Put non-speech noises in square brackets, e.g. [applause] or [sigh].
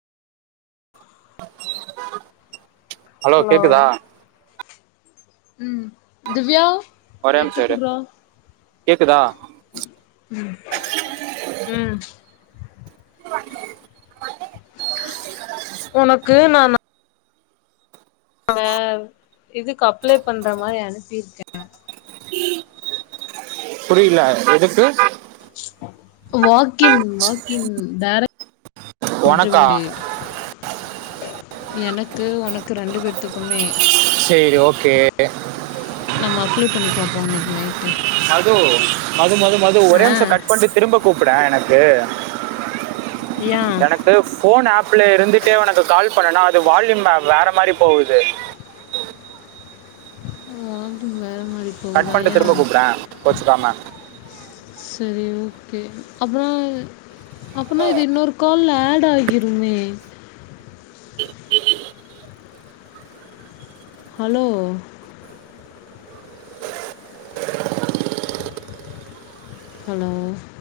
hello கேக்குதா உம் திவ்யா அத ஒரே எடுத்து நிமிஷம் இரு குட்றா கேக்குதா உம் [inaudible] உனக்கு நா அவ இதுக்கு அப்ளை பண்ற மாரி அனுப்பிருக்கே புரியல எதுக்கு வாட் கின் வாக்கின் டேரக்ட் உனக்கா இன்ட்ரிவியூ டேட் எனக்கு ஒனக்கு ரெண்டு பேத்துக்குமே சேரி ஓகே நம்ம அப்லே பண்ணி பாப்போ இன்னைக்கு நைட் மது மது மது மது ஒரே ஆ நிம்சோ கட் பண்ட்டு திரும்ப கூப் ப்டே எனக்கு யா எனக்கு ஃபோன் ஆப்ல இருந்துட்டே உனக்கு கால் பண்ணனா அது வால்யும்ல வேற மாரி போகுது வால்யூம் வே ற மாரி கட் போகுதா பண்ணிட்டு ஏ திரும்ப கூப்பிடேன் கோச்சுக்காம சரி ஓ கே அப்னா இது அப்பனா இது இன்னொரு கால்ல ஆட் ஆகிருமே ஹலோ ஹலோ